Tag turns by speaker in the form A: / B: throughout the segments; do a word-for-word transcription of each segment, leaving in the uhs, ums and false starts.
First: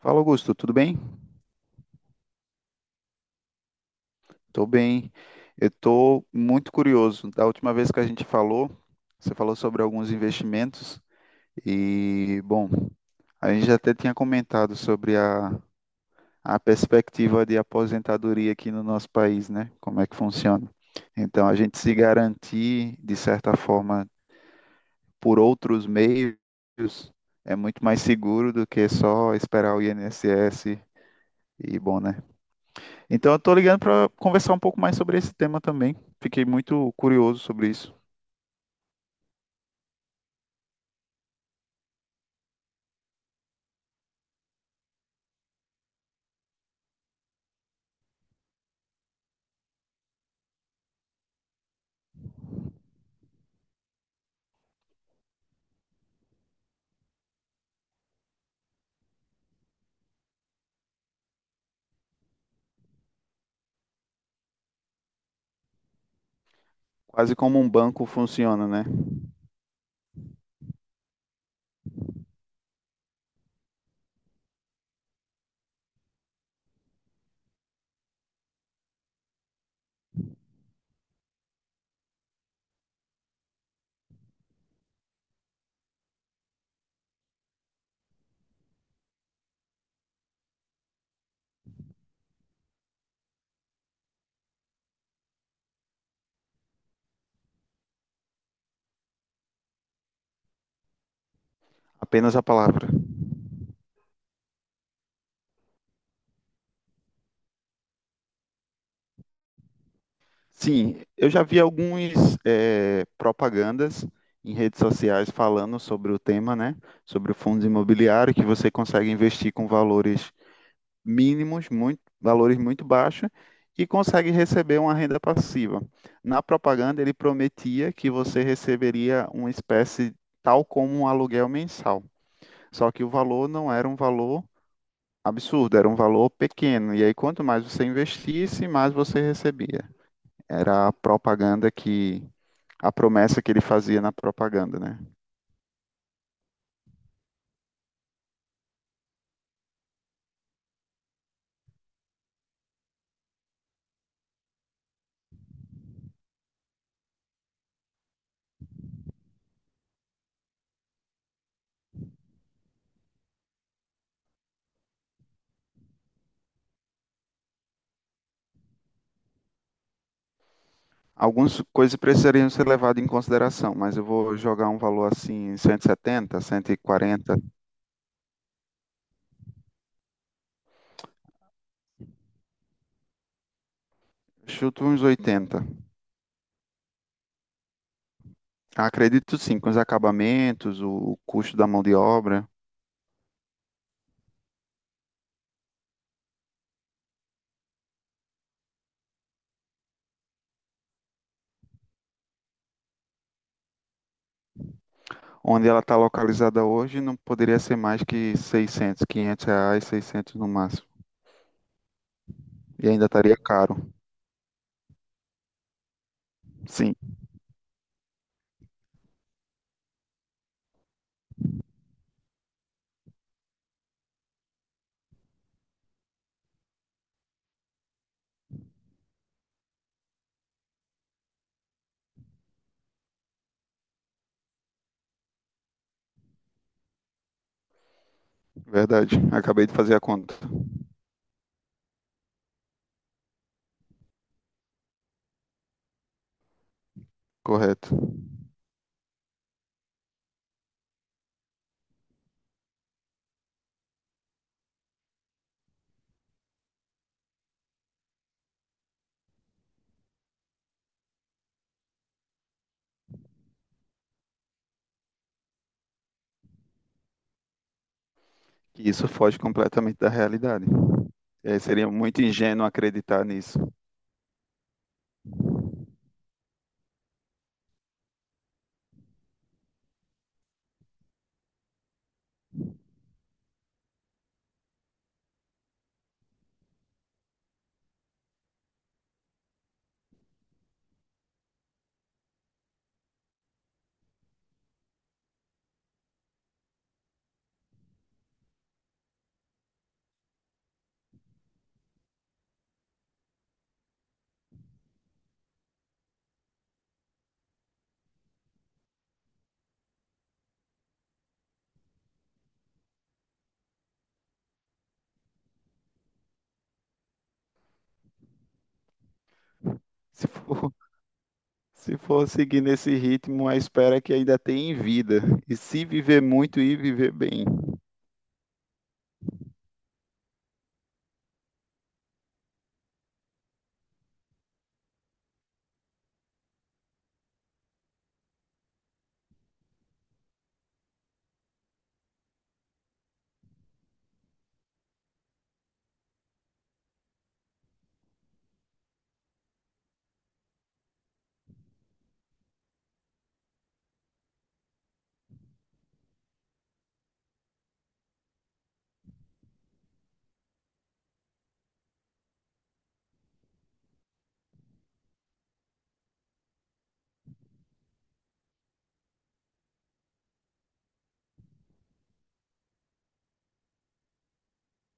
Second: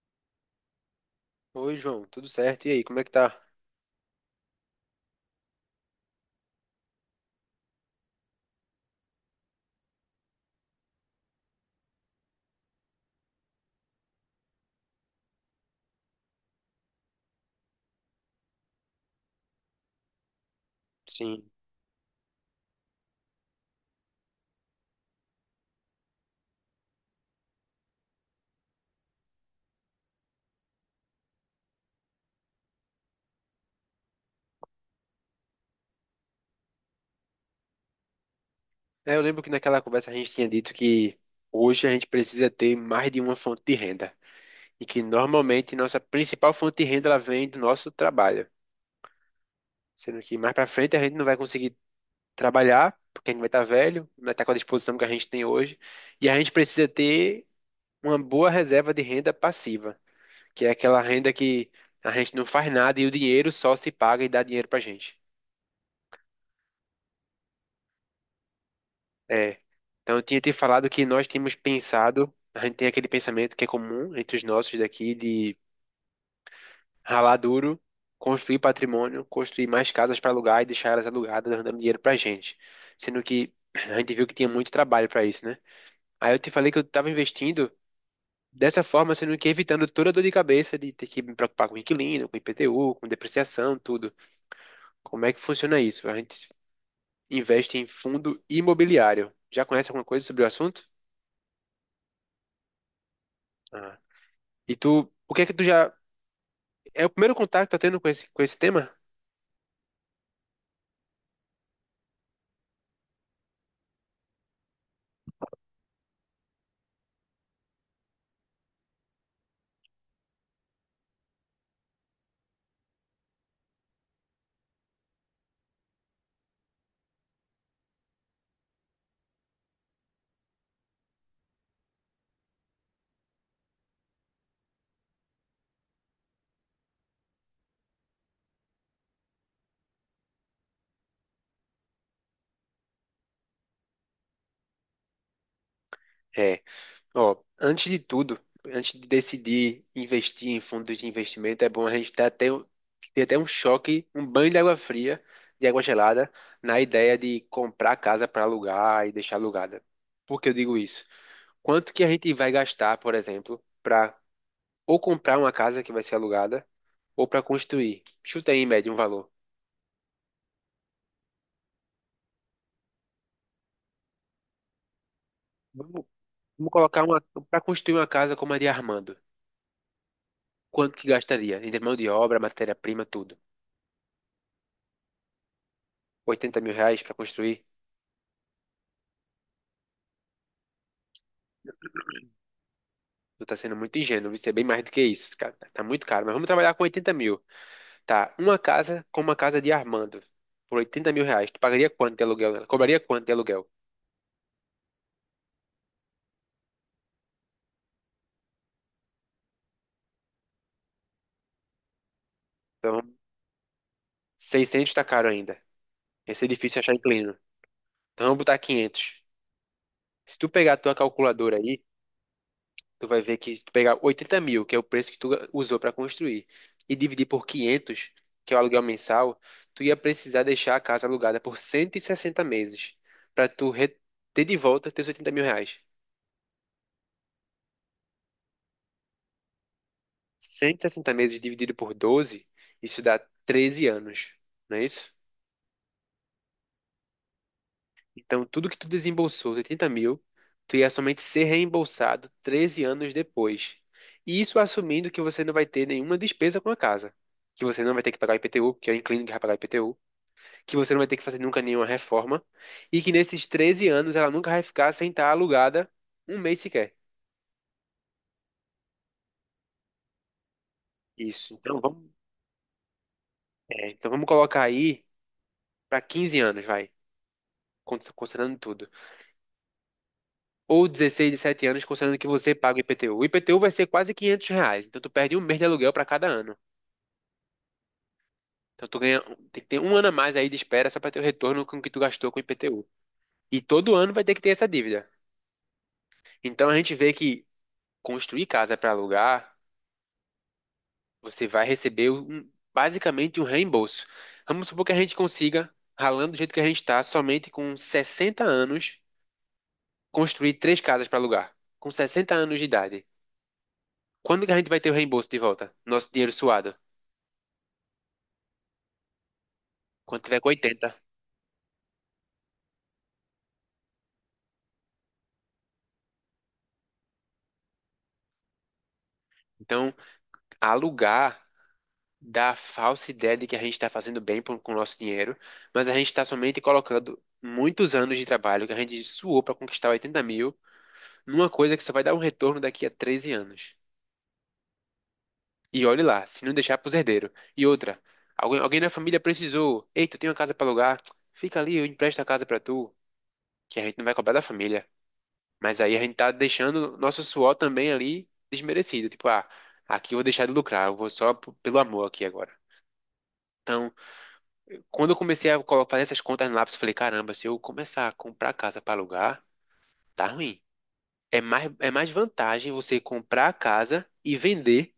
A: Fala, Augusto, tudo bem?
B: Oi, João, tudo certo? E aí, como é que tá?
A: Tô bem. Eu tô muito curioso. Da última vez que a gente falou, você falou sobre alguns investimentos e, bom, a gente já até tinha comentado sobre a, a perspectiva de aposentadoria aqui no nosso país, né? Como é que funciona. Então,
B: Sim.
A: a gente se garantir, de certa forma, por outros meios é muito mais seguro do que só esperar o I N S S e, bom, né? Então eu tô ligando para conversar um pouco mais sobre esse tema também. Fiquei muito curioso sobre isso.
B: É, eu lembro que naquela conversa a gente tinha dito que hoje a gente precisa ter mais de uma fonte de renda e que normalmente nossa principal fonte de renda ela vem do nosso trabalho, sendo que mais pra frente a gente não vai conseguir trabalhar porque a gente vai estar velho, não vai estar com a disposição que a gente tem hoje e a gente precisa ter uma boa reserva de renda passiva, que é aquela renda que a gente não faz nada e o dinheiro só se paga e dá dinheiro pra gente.
A: Quase como um banco funciona, né?
B: É. Então, eu tinha te falado que nós tínhamos pensado, a gente tem aquele pensamento que é comum entre os nossos daqui de ralar duro, construir patrimônio, construir mais casas para alugar e deixar elas alugadas, dando dinheiro pra gente. Sendo que a gente viu que tinha muito trabalho para isso, né? Aí eu te falei que eu estava investindo dessa forma, sendo que evitando toda a dor de cabeça de ter que me preocupar com inquilino, com I P T U, com depreciação, tudo. Como é que funciona isso? A gente investe em fundo imobiliário. Já conhece alguma coisa sobre o assunto?
A: Apenas a palavra.
B: E tu, o que é que tu já. É o primeiro contato que tá tendo com esse, com esse tema?
A: Sim, eu já vi algumas propagandas em redes sociais falando sobre o tema, né? Sobre o fundo imobiliário, que você consegue investir com valores mínimos, muito, valores muito baixos, e consegue receber uma renda passiva. Na propaganda, ele prometia que você receberia uma espécie tal como um aluguel mensal. Só que o valor não era um valor absurdo, era um valor pequeno. E aí, quanto mais você investisse, mais você recebia. Era a propaganda que. A promessa que ele fazia na propaganda, né?
B: É, ó, antes de tudo, antes de decidir investir em fundos de investimento, é bom a gente ter até, um- ter até um choque, um banho de água fria, de água gelada, na ideia de comprar casa para alugar e deixar alugada. Por que eu digo isso? Quanto que a gente vai gastar, por exemplo, para ou comprar uma casa que vai ser alugada, ou para construir? Chuta aí, em média, um valor.
A: Algumas coisas precisariam ser levadas em consideração, mas eu vou jogar um valor assim,
B: Vamos,
A: cento e setenta,
B: vamos colocar uma.
A: cento e quarenta,
B: Para construir uma casa como a de Armando. Quanto que gastaria? Em mão de obra, matéria-prima, tudo.
A: chuto uns oitenta.
B: Oitenta mil reais pra construir?
A: Acredito sim, com os acabamentos, o o custo da mão de obra,
B: Tu tá sendo muito ingênuo, isso é bem mais do que isso, cara. Tá tá muito caro, mas vamos trabalhar com oitenta mil. Tá, uma casa com uma casa de Armando. Por oitenta mil reais, tu pagaria quanto de aluguel nela? Cobraria quanto de aluguel?
A: onde ela está localizada hoje, não poderia ser mais que seiscentos, quinhentos reais, seiscentos no máximo. E ainda
B: Então,
A: estaria caro.
B: seiscentos. Tá caro ainda. Esse é difícil achar
A: Sim,
B: inquilino. Então, vamos botar quinhentos. Se tu pegar a tua calculadora aí, tu vai ver que se tu pegar oitenta mil, que é o preço que tu usou para construir, e dividir por quinhentos que é o aluguel mensal, tu ia precisar deixar a casa alugada por cento e sessenta meses para tu re- ter de volta teus oitenta mil reais.
A: verdade. Acabei de fazer a conta.
B: Cento e sessenta meses dividido por doze isso dá treze anos, não é isso?
A: Correto.
B: Então, tudo que tu desembolsou, oitenta mil, tu ia somente ser reembolsado treze anos depois. E isso assumindo que você não vai ter nenhuma despesa com a casa. Que você não vai ter que pagar I P T U, que é o inquilino que vai pagar I P T U. Que você não vai ter que fazer nunca nenhuma reforma, e que nesses treze anos ela nunca vai ficar sem estar alugada um mês sequer.
A: E isso foge completamente da realidade.
B: Isso.
A: É,
B: Então
A: seria
B: vamos,
A: muito ingênuo acreditar nisso.
B: é, então vamos colocar aí para quinze anos, vai, con- considerando tudo. Ou dezesseis, dezessete anos, considerando que você paga o I P T U. O I P T U vai ser quase quinhentos reais, então tu perde um mês de aluguel para cada ano. Então tu ganha, tem que ter um ano a mais aí de espera só para ter o retorno com o que tu gastou com o I P T U. E todo ano vai ter que ter essa dívida. Então a gente vê que construir casa para alugar você vai receber um- basicamente um reembolso. Vamos supor que a gente consiga, ralando do jeito que a gente está, somente com sessenta anos, construir três casas para alugar. Com sessenta anos de idade. Quando que a gente vai ter o reembolso de volta? Nosso dinheiro suado. Quando
A: Se
B: tiver com
A: for,
B: oitenta.
A: se for seguir nesse ritmo, a espera é que ainda tem em vida. E se viver muito e viver bem.
B: Então, alugar dá a falsa ideia de que a gente está fazendo bem por- com o nosso dinheiro, mas a gente está somente colocando muitos anos de trabalho que a gente suou para conquistar oitenta mil numa coisa que só vai dar um retorno daqui a treze anos. E olhe lá, se não deixar pros herdeiros. E outra, alguém, alguém na família precisou. Eita, eu tenho uma casa pra alugar. Fica ali, eu empresto a casa pra tu. Que a gente não vai cobrar da família. Mas aí a gente tá deixando nosso suor também ali desmerecido. Tipo, ah, aqui eu vou deixar de lucrar, eu vou só p- pelo amor aqui agora. Então, quando eu comecei a colo- fazer essas contas no lápis, eu falei, caramba, se eu começar a comprar casa pra alugar, tá ruim. É mais, é mais vantagem você comprar a casa e vender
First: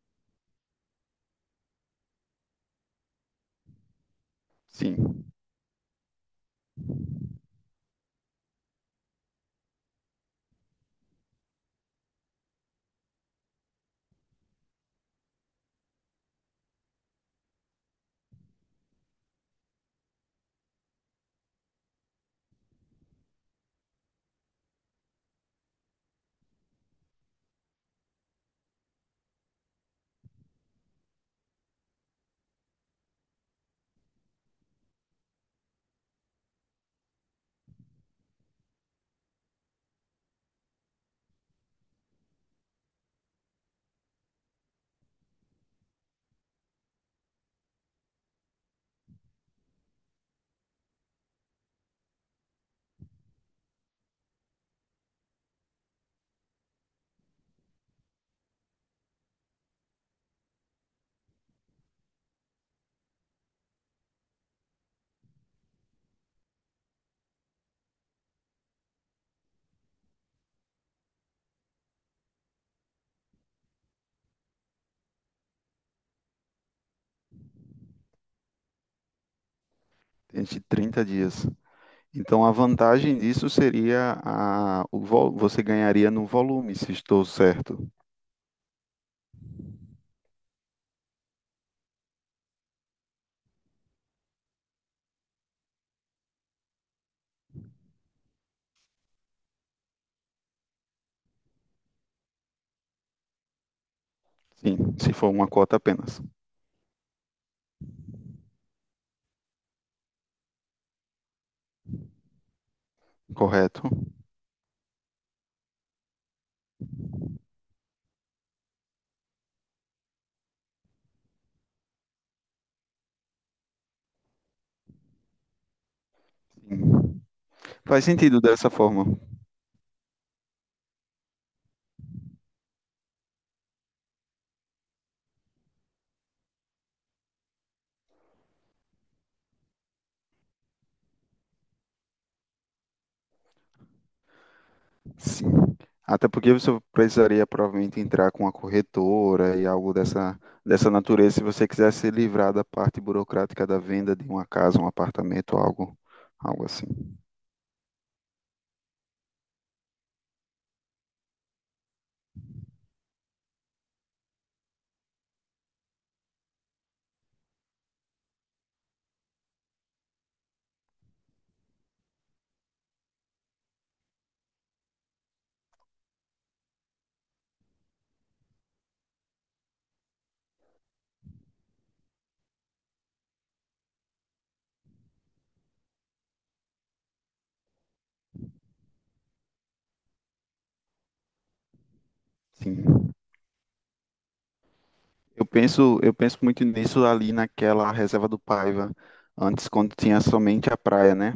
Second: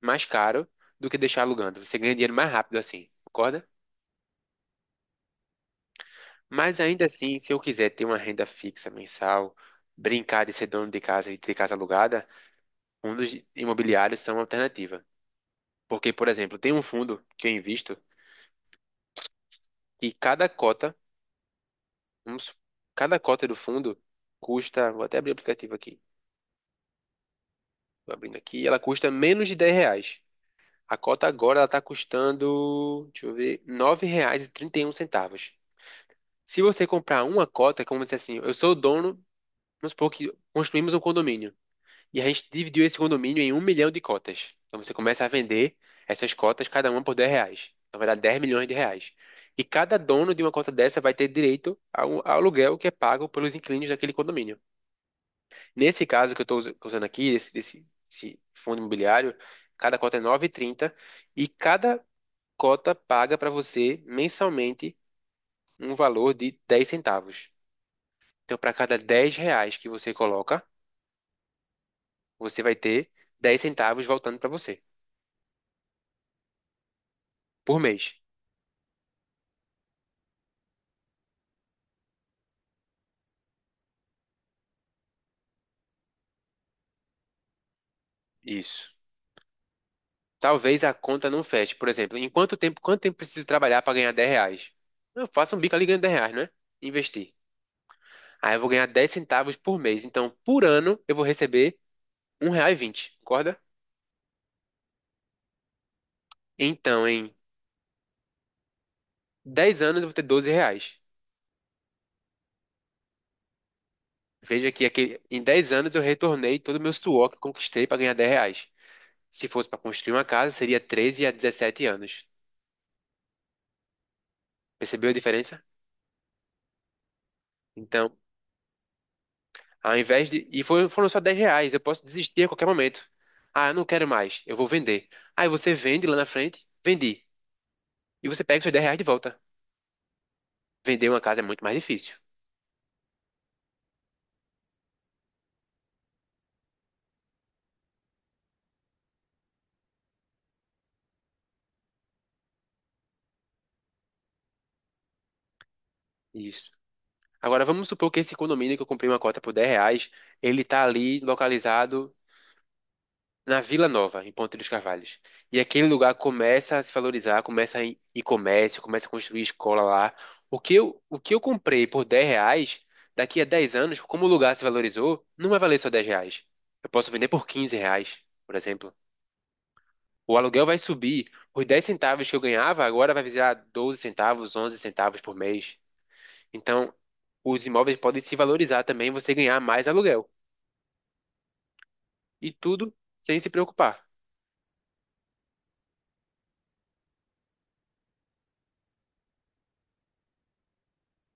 B: mais caro do que deixar alugando. Você ganha dinheiro mais rápido assim, concorda?
A: Sim,
B: Mas ainda assim, se eu quiser ter uma renda fixa mensal, brincar de ser dono de casa e ter casa alugada, fundos imobiliários são uma alternativa. Porque, por exemplo, tem um fundo que eu invisto e cada cota, vamos su- cada cota do fundo custa, vou até abrir o aplicativo aqui, vou abrindo aqui, ela custa menos de dez reais. A cota agora ela está custando, deixa eu ver, nove reais e e trinta e um centavos. Se você comprar uma cota, como se assim, eu sou o dono, vamos supor que construímos um condomínio. E a gente dividiu esse condomínio em um milhão de cotas. Então você começa a vender essas cotas, cada uma por dez reais. Na verdade, dez milhões de reais. E cada dono de uma cota dessa vai ter direito ao, ao aluguel que é pago pelos inquilinos daquele condomínio. Nesse caso que eu estou usando aqui, desse, desse, desse fundo imobiliário, cada cota é nove e trinta e trinta e cada cota paga para você mensalmente um valor de dez centavos. Então, para cada dez reais que você coloca, você vai ter dez centavos voltando para você por mês.
A: entre trinta dias. Então, a vantagem disso seria a, o, vol- você ganharia no volume, se estou certo.
B: Isso. Talvez a conta não feche. Por exemplo, em quanto tempo, quanto tempo preciso trabalhar para ganhar dez reais? Eu faço um bico ali e ganho dez reais, né? Investir. Aí eu vou ganhar dez centavos por mês. Então, por ano, eu vou receber um real e vinte. Concorda?
A: Sim, se for uma cota apenas.
B: Então, em dez anos, eu vou ter doze reais.
A: Correto?
B: Veja que aquele- em dez anos eu retornei todo o meu suor que eu conquistei para ganhar dez reais. Se fosse para construir uma casa, seria treze a dezessete anos. Percebeu a diferença?
A: Sim. Faz
B: Então,
A: sentido dessa forma.
B: ao invés de. E foi- foram só dez reais. Eu posso desistir a qualquer momento. Ah, eu não quero mais. Eu vou vender. Aí você vende lá na frente, vendi. E você pega os seus dez reais de volta. Vender uma casa é muito mais difícil.
A: Sim. Até porque você precisaria provavelmente entrar com a corretora e algo dessa, dessa natureza, se você quiser se livrar da parte burocrática da venda de uma casa, um apartamento, algo, algo
B: Isso.
A: assim.
B: Agora vamos supor que esse condomínio que eu comprei uma cota por dez reais, ele tá ali localizado na Vila Nova, em Ponte dos Carvalhos. E aquele lugar começa a se valorizar, começa a ir ir comércio, começa a construir escola lá. O que eu, o que eu comprei por dez reais, daqui a dez anos, como o lugar se valorizou, não vai valer só dez reais. Eu posso vender por quinze reais, por exemplo. O aluguel vai subir. Os dez centavos que eu ganhava agora vai virar doze centavos, onze centavos por mês. Então, os imóveis podem se valorizar também, você ganhar mais aluguel. E tudo
A: Sim.
B: sem se preocupar.
A: Eu penso, eu penso muito nisso ali naquela reserva do Paiva, antes quando tinha somente a praia, né?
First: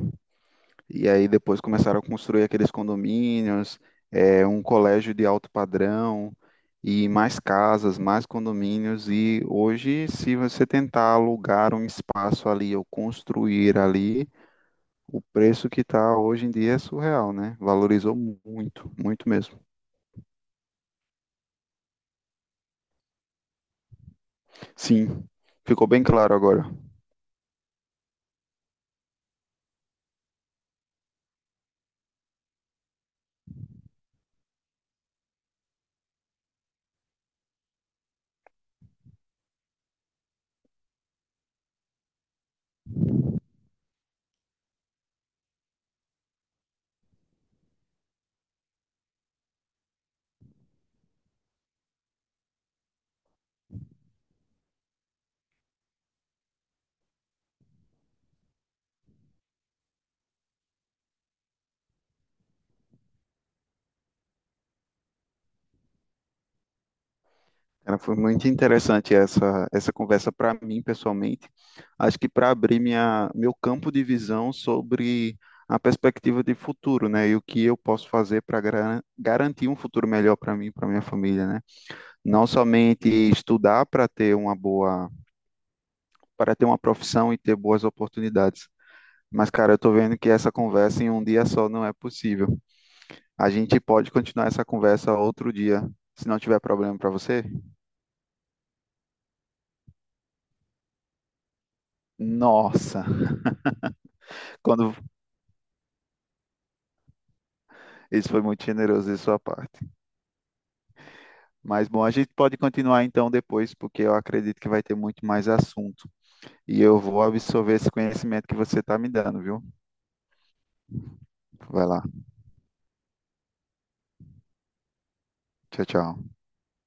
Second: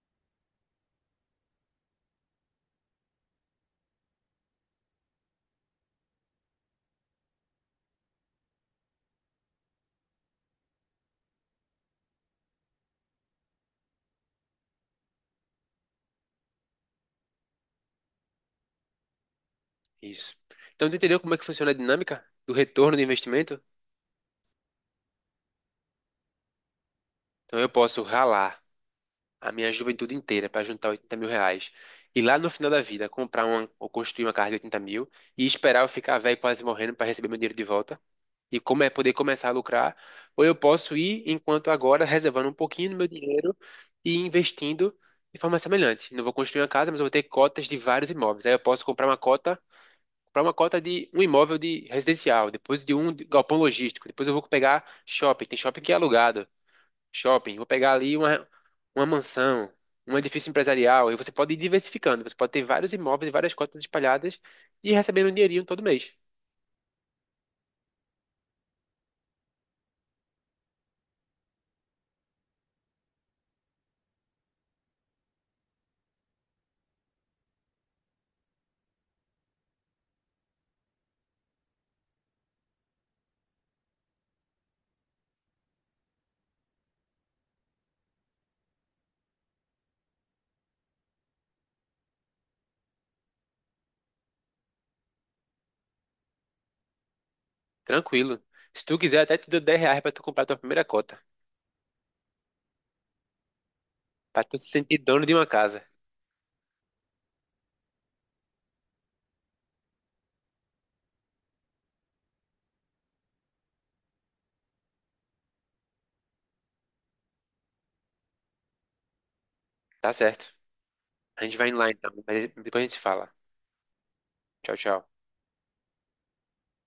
A: E aí depois começaram a construir aqueles condomínios, eh, um colégio de alto padrão e mais casas, mais condomínios. E hoje, se você tentar alugar um espaço ali ou construir ali, o preço que está hoje em dia é surreal, né? Valorizou mu- muito, muito mesmo.
B: Isso. Então, tu entendeu como é que funciona a dinâmica do retorno do investimento?
A: Sim, ficou bem claro agora.
B: Então, eu posso ralar a minha juventude inteira para juntar oitenta mil reais e lá no final da vida comprar uma, ou construir uma casa de oitenta mil e esperar eu ficar velho quase morrendo para receber meu dinheiro de volta e como é poder começar a lucrar. Ou eu posso ir enquanto agora reservando um pouquinho do meu dinheiro e investindo de forma semelhante. Não vou construir uma casa, mas eu vou ter cotas de vários imóveis. Aí eu posso comprar uma cota para uma cota de um imóvel de residencial, depois de um de galpão logístico, depois eu vou pegar shopping, tem shopping que é alugado, shopping, vou pegar ali uma, uma mansão, um edifício empresarial, e você pode ir diversificando, você pode ter vários imóveis e várias cotas espalhadas e ir recebendo um dinheirinho todo mês,
A: Cara, foi muito interessante essa, essa conversa para mim, pessoalmente. Acho que para abrir minha, meu campo de visão sobre a perspectiva de futuro, né? E o que eu posso fazer para garantir um futuro melhor para mim, e para minha família, né? Não somente estudar para ter uma boa, para ter uma profissão e ter boas oportunidades, mas, cara, eu tô vendo que essa conversa em um dia só não é possível. A gente pode continuar essa conversa outro dia, se não tiver problema pra você.
B: tranquilo. Se tu quiser, até te dou dez reais para tu comprar a tua primeira cota,
A: Nossa,
B: para tu se
A: quando
B: sentir dono de uma casa,
A: isso foi muito generoso de sua parte. Mas bom, a gente pode continuar então depois, porque eu acredito que vai ter muito mais assunto. E eu vou absorver esse conhecimento que você tá me dando, viu?
B: tá certo? A gente vai indo
A: Vai
B: lá
A: lá.
B: então, mas depois a gente se fala. Tchau, tchau.
A: Tchau, tchau.